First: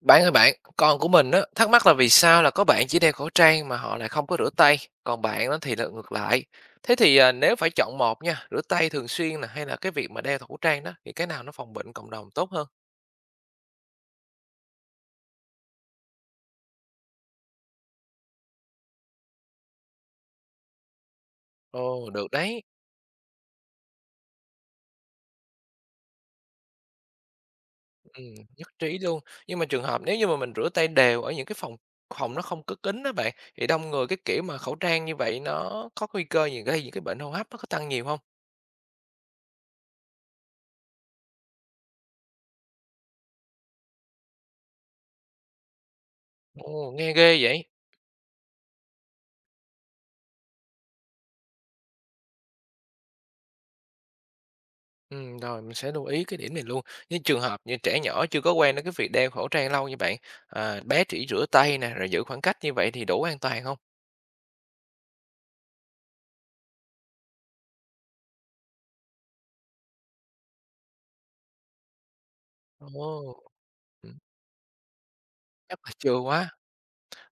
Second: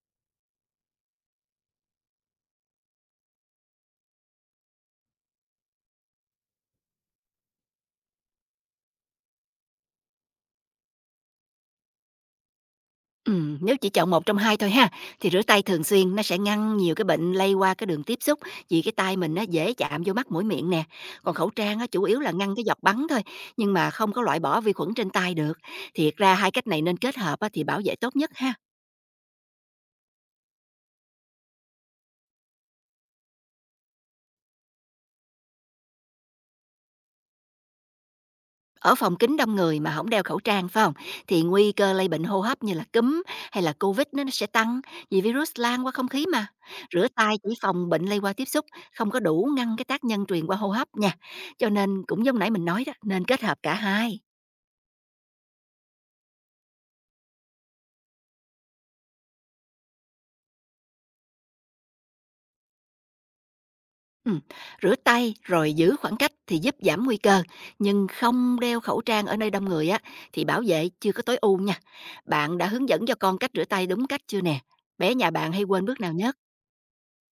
Bạn ơi bạn, con của mình á, thắc mắc là vì sao là có bạn chỉ đeo khẩu trang mà họ lại không có rửa tay, còn bạn á thì là ngược lại. Thế thì nếu phải chọn một nha, rửa tay thường xuyên là hay là cái việc mà đeo khẩu trang đó thì cái nào nó phòng bệnh cộng đồng tốt hơn? Nếu chỉ chọn một trong hai thôi ha, thì rửa tay thường xuyên nó sẽ ngăn nhiều cái bệnh lây qua cái đường tiếp xúc, vì cái tay mình nó dễ chạm vô mắt mũi miệng nè. Còn khẩu trang á chủ Ồ, yếu là được ngăn đấy. cái giọt bắn thôi, nhưng mà không có loại bỏ vi khuẩn trên tay được. Thiệt ra hai cách này nên kết hợp á thì bảo vệ tốt Ừ, nhất ha. nhất trí luôn. Nhưng mà trường hợp nếu như mà mình rửa tay đều ở những cái phòng phòng nó không có kín đó bạn thì đông người cái kiểu mà khẩu trang như vậy nó có nguy cơ gì gây những cái bệnh hô hấp nó có tăng nhiều không? Ở phòng kính đông người mà không đeo khẩu trang, phải không? Thì nguy cơ lây bệnh hô hấp như là cúm hay là Covid nó sẽ tăng, vì virus lan qua không khí mà. Ồ, Rửa nghe tay ghê chỉ vậy. phòng bệnh lây qua tiếp xúc, không có đủ ngăn cái tác nhân truyền qua hô hấp nha. Cho nên cũng giống nãy mình nói đó, nên kết hợp cả hai. Rồi mình sẽ lưu ý cái điểm này luôn. Những trường hợp như trẻ nhỏ chưa có quen đến cái việc đeo khẩu trang lâu như bạn, à, bé chỉ rửa tay nè, rồi giữ khoảng cách như vậy thì đủ an toàn không? Ừm, rửa tay rồi giữ khoảng cách thì giúp giảm nguy cơ, nhưng không đeo khẩu trang ở nơi đông người á, thì bảo vệ chưa có tối ưu nha. Bạn đã hướng dẫn cho Ồ, con cách rửa tay đúng ừm, cách chưa nè? Bé nhà bạn hay chắc quên là bước nào chưa nhất? quá.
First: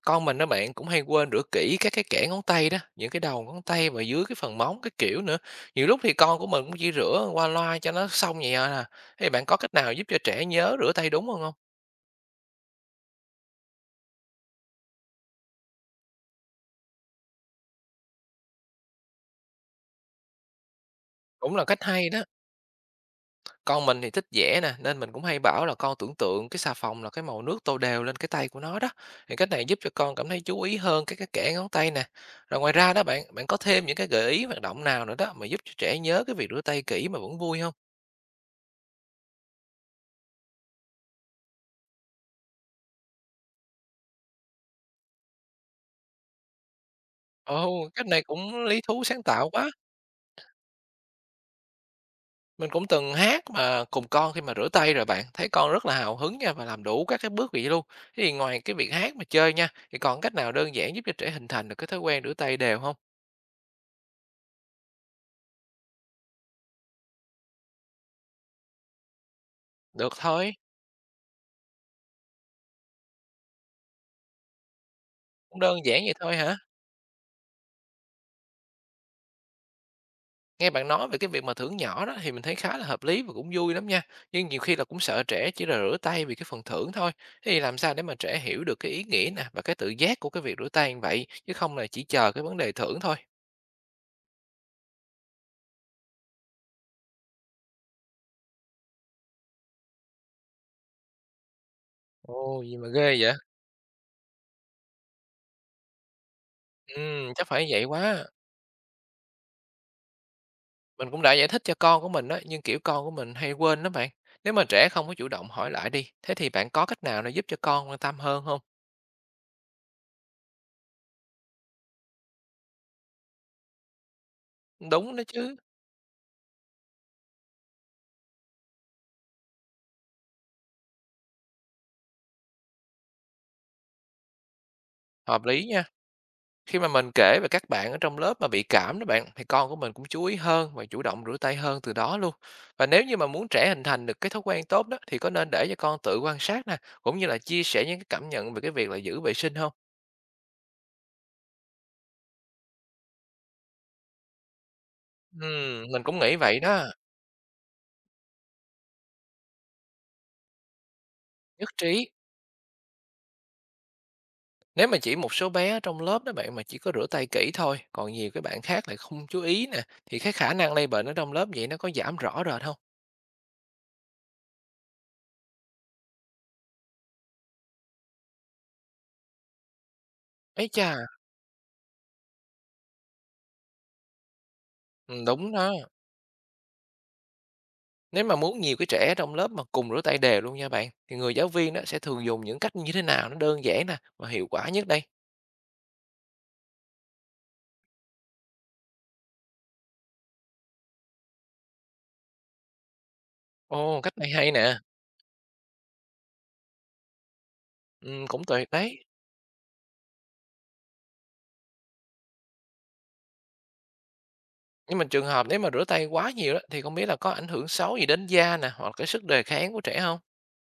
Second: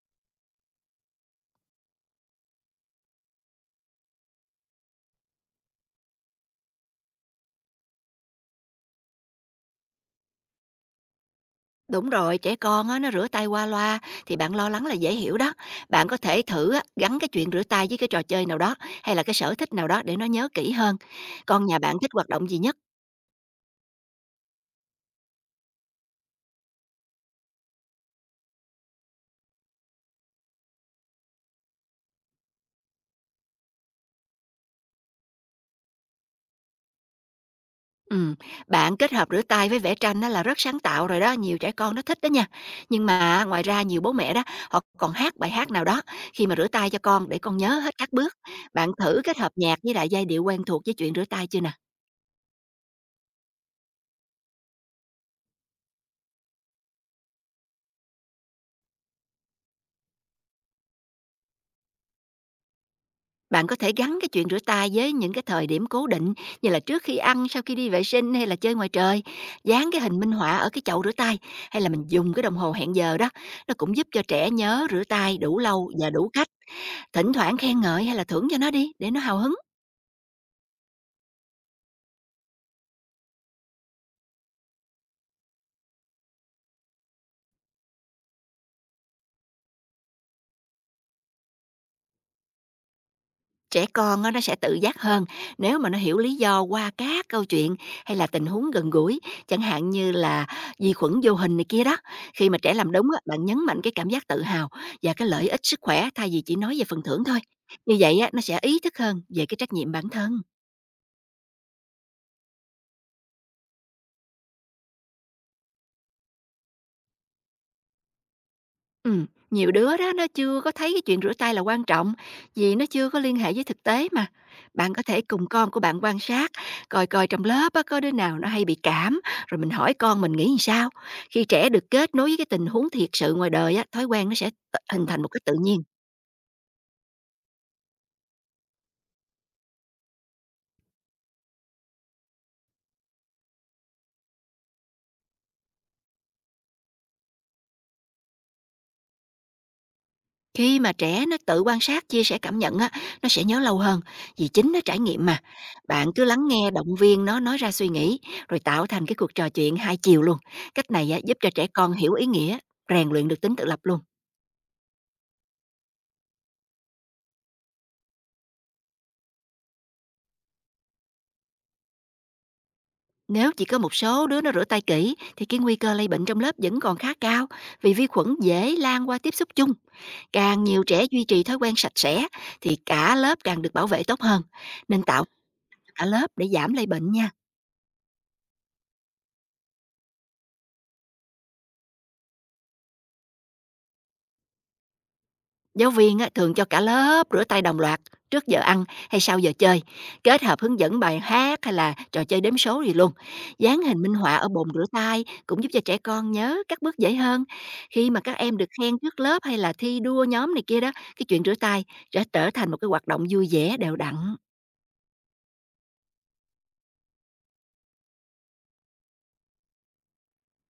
Con mình đó bạn cũng hay quên rửa kỹ các cái kẽ ngón tay đó, những cái đầu ngón tay và dưới cái phần móng cái kiểu nữa. Nhiều lúc thì con của mình cũng chỉ rửa qua loa cho nó xong vậy à. Thì bạn có cách nào giúp cho trẻ nhớ rửa tay đúng hơn không? Đúng rồi, trẻ con á, nó rửa tay qua loa thì bạn lo lắng là dễ hiểu đó. Bạn có thể thử á, gắn cái chuyện rửa tay với cái trò chơi nào đó hay là cái sở thích nào đó để nó nhớ kỹ hơn. Cũng là Con nhà cách bạn thích hay đó. hoạt động gì nhất? Con mình thì thích vẽ nè, nên mình cũng hay bảo là con tưởng tượng cái xà phòng là cái màu nước tô đều lên cái tay của nó đó. Thì cách này giúp cho con cảm thấy chú ý hơn cái kẽ ngón tay nè. Rồi ngoài ra đó bạn, bạn có thêm những cái gợi ý hoạt động nào nữa đó mà giúp cho trẻ nhớ cái việc rửa tay kỹ mà vẫn vui không? Ừ, bạn kết hợp rửa tay với vẽ tranh đó là rất sáng tạo rồi đó, nhiều trẻ con nó thích đó nha. Nhưng mà ngoài ra nhiều bố mẹ đó, họ còn hát bài hát nào đó khi mà rửa tay cho con để con nhớ Ồ, hết cách các này bước. cũng lý Bạn thú thử sáng kết tạo hợp quá. nhạc với lại giai điệu quen thuộc với chuyện rửa tay chưa nè? Mình cũng từng hát mà cùng con khi mà rửa tay rồi bạn, thấy con rất là hào hứng nha và làm đủ các cái bước vậy luôn. Thế thì ngoài cái việc hát mà chơi nha, thì còn cách nào đơn giản giúp cho trẻ hình thành được cái thói quen rửa tay đều không? Bạn có thể gắn cái chuyện rửa tay với những cái thời điểm cố định như là trước khi ăn, sau khi đi vệ sinh hay là chơi ngoài trời, dán cái Được hình minh thôi, họa ở cái chậu rửa tay hay là mình dùng cái đồng hồ hẹn giờ đó, nó cũng giúp cho trẻ nhớ rửa tay đủ cũng đơn lâu giản và vậy đủ thôi cách, hả? thỉnh thoảng khen ngợi hay là thưởng cho nó đi để nó hào hứng. Nghe bạn nói về cái việc mà thưởng nhỏ đó thì mình thấy khá là hợp lý và cũng vui lắm nha. Nhưng nhiều khi là cũng sợ trẻ chỉ là rửa tay vì cái phần thưởng thôi. Thế thì làm sao để mà trẻ hiểu được cái ý nghĩa nè và cái tự giác của cái việc rửa tay như vậy chứ không là chỉ chờ cái vấn đề thưởng thôi. Trẻ con á, nó sẽ tự giác hơn nếu mà nó hiểu lý do qua các câu chuyện hay là tình huống gần gũi, chẳng hạn như là vi khuẩn vô hình này kia đó. Khi mà Ồ, trẻ gì mà làm đúng ghê á, vậy? bạn nhấn mạnh cái cảm giác tự hào và cái lợi ích sức khỏe thay vì chỉ nói về phần Ừ, thưởng thôi. chắc phải vậy Như vậy quá. á, nó sẽ ý thức hơn về cái trách nhiệm bản thân. Mình cũng đã giải thích cho con của mình đó, nhưng kiểu con của mình hay quên lắm bạn. Nếu mà trẻ không có chủ động hỏi lại đi, thế thì bạn có cách nào để giúp cho con quan tâm hơn không? Nhiều đứa đó nó chưa có thấy cái chuyện rửa tay là quan trọng, vì nó chưa có liên hệ với thực tế mà. Bạn có Đúng thể đó cùng chứ, con của bạn quan sát, coi coi trong lớp á, có đứa nào nó hay bị cảm, rồi mình hỏi con mình nghĩ làm sao. Khi trẻ được kết nối với cái tình huống thiệt sự ngoài đời á, thói quen nó sẽ hình thành một cách hợp tự lý nhiên. nha. Khi mà mình kể về các bạn ở trong lớp mà bị cảm đó bạn thì con của mình cũng chú ý hơn và chủ động rửa tay hơn từ đó luôn. Và nếu như mà muốn trẻ hình thành được cái thói quen tốt đó thì có nên để cho con tự quan sát nè, cũng như là chia sẻ những cái cảm nhận về cái việc là giữ vệ sinh không? Khi mà trẻ nó tự quan sát, chia sẻ cảm nhận á, nó sẽ nhớ lâu hơn, vì chính nó trải nghiệm mà. Mình Bạn cũng cứ nghĩ lắng vậy nghe, đó, động viên nó nói ra suy nghĩ, rồi tạo thành cái cuộc trò chuyện hai chiều luôn. Cách này á, giúp cho trẻ nhất con trí. hiểu ý nghĩa, rèn luyện được tính tự lập luôn. Nếu mà chỉ một số bé ở trong lớp đó bạn mà chỉ có rửa tay kỹ thôi, còn nhiều cái bạn khác lại không chú ý nè, thì cái khả năng lây bệnh ở trong lớp vậy nó có giảm rõ rệt không? Nếu chỉ có một số đứa nó rửa tay kỹ thì cái nguy cơ lây bệnh trong lớp vẫn còn khá cao vì vi khuẩn dễ lan qua tiếp xúc chung. Càng Ấy nhiều chà, trẻ duy trì thói quen sạch sẽ thì cả lớp càng được bảo vệ tốt hơn. Nên ừ, tạo đúng đó. cả lớp để giảm lây bệnh nha. Nếu mà muốn nhiều cái trẻ trong lớp mà cùng rửa tay đều luôn nha bạn, thì người giáo viên đó sẽ thường dùng những cách như thế nào nó đơn giản nè và hiệu quả nhất đây? Giáo viên á, thường cho cả lớp rửa tay đồng loạt trước giờ ăn hay sau giờ chơi, kết hợp hướng dẫn bài hát hay là trò chơi đếm số gì luôn. Dán Ồ, hình cách minh này họa ở hay bồn nè, rửa tay cũng giúp cho trẻ con nhớ các bước dễ hơn. Khi ừ, mà các cũng em được tuyệt khen đấy. trước lớp hay là thi đua nhóm này kia đó, cái chuyện rửa tay sẽ trở thành một cái hoạt động vui vẻ đều đặn. Nhưng mà trường hợp nếu mà rửa tay quá nhiều đó, thì không biết là có ảnh hưởng xấu gì đến da nè hoặc là cái sức đề kháng của trẻ không?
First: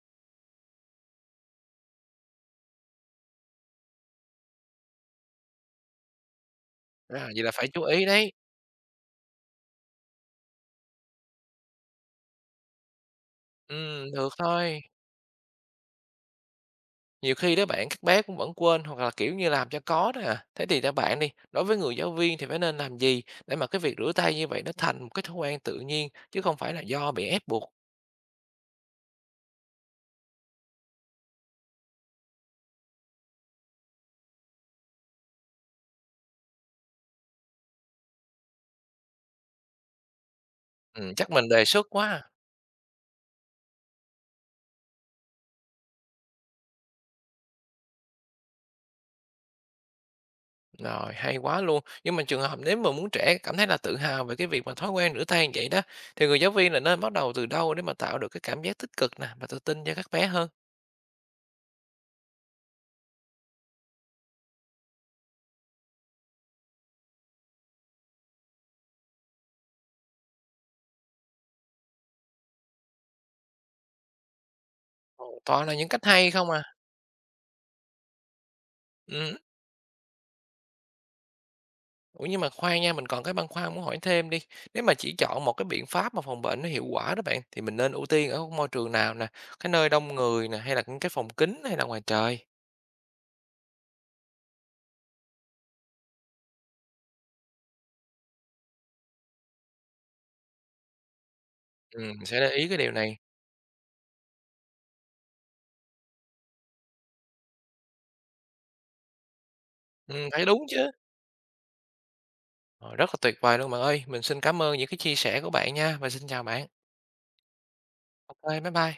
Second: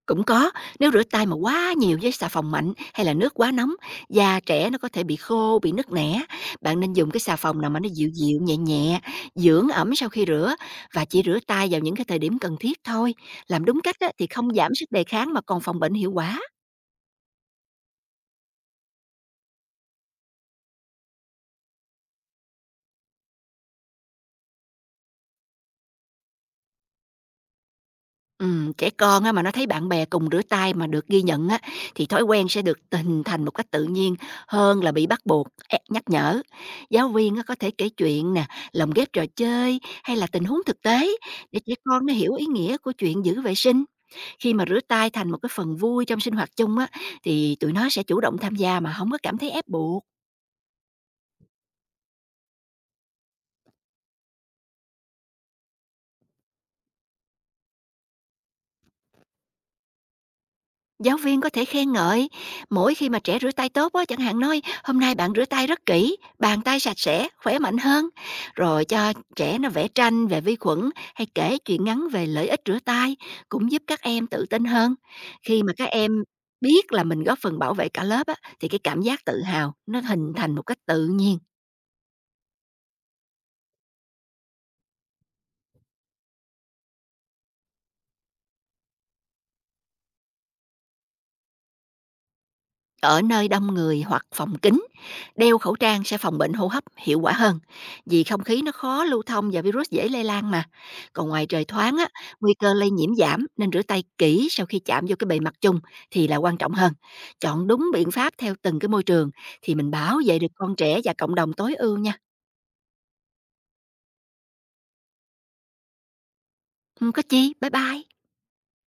Cũng có, nếu rửa tay mà quá nhiều với xà phòng mạnh hay là nước quá nóng, da trẻ nó có thể bị khô, bị nứt nẻ. Bạn nên dùng cái À, xà vậy là phòng phải nào mà chú nó ý dịu đấy. dịu, nhẹ nhẹ, dưỡng ẩm sau khi rửa và chỉ rửa tay vào những cái thời điểm cần thiết thôi. Làm đúng cách Ừ, á, thì được không giảm thôi. sức đề kháng mà còn phòng bệnh hiệu quả. Nhiều khi đó bạn các bé cũng vẫn quên hoặc là kiểu như làm cho có đó à. Thế thì theo bạn đi, đối với người giáo viên thì phải nên làm gì để mà cái việc rửa tay như vậy nó thành một cái thói quen tự nhiên chứ không phải là do bị ép buộc. Trẻ con á mà nó thấy bạn bè cùng rửa tay mà được ghi nhận á, thì thói quen sẽ được hình thành một cách tự nhiên hơn là bị bắt buộc, ép nhắc nhở. Giáo viên á có thể kể chuyện nè, lồng ghép trò chơi hay là tình huống thực tế Chắc mình để đề trẻ xuất con quá. nó à. hiểu ý nghĩa của chuyện giữ vệ sinh. Khi mà rửa tay thành một cái phần vui trong sinh hoạt chung á, thì tụi nó sẽ chủ động tham gia mà không có cảm thấy ép buộc. Rồi, hay quá luôn. Nhưng mà trường hợp nếu mà muốn trẻ cảm thấy là tự hào về cái việc mà thói quen rửa tay như vậy đó, thì người giáo viên là nên bắt đầu từ đâu để mà tạo được cái cảm giác tích cực nè và tự tin cho các bé hơn? Giáo viên có thể khen ngợi mỗi khi mà trẻ rửa tay tốt á, chẳng hạn nói hôm nay bạn rửa tay rất kỹ, bàn tay sạch sẽ, khỏe mạnh hơn. Rồi cho trẻ nó vẽ tranh về vi khuẩn hay kể chuyện ngắn về lợi ích rửa tay cũng giúp các em tự tin hơn. Ồ. Khi Toàn mà là các những cách em hay không à. biết là mình góp phần bảo vệ cả lớp á, thì cái cảm giác Ừ. tự hào nó hình thành một cách tự nhiên. Ủa, nhưng mà khoan nha, mình còn cái băn khoăn muốn hỏi thêm đi. Nếu mà chỉ chọn một cái biện pháp mà phòng bệnh nó hiệu quả đó bạn, thì mình nên ưu tiên ở môi trường nào nè? Cái nơi đông người nè, hay là những cái phòng kín hay là ngoài trời? Ở nơi đông người hoặc phòng kín, đeo khẩu trang sẽ phòng bệnh hô hấp hiệu quả hơn, vì không khí nó khó lưu thông và virus dễ lây lan mà. Còn ngoài trời thoáng á, Mình sẽ để nguy ý cơ cái lây điều nhiễm này. giảm nên rửa tay kỹ sau khi chạm vô cái bề mặt chung thì là quan trọng hơn. Chọn đúng biện pháp theo từng cái môi trường thì mình bảo vệ Thấy được đúng con chứ. trẻ và cộng đồng tối ưu nha. Ờ, rất là tuyệt vời luôn bạn ơi. Mình xin cảm ơn những cái chia sẻ của bạn nha và xin chào bạn. Không có chi, bye bye. OK, bye bye.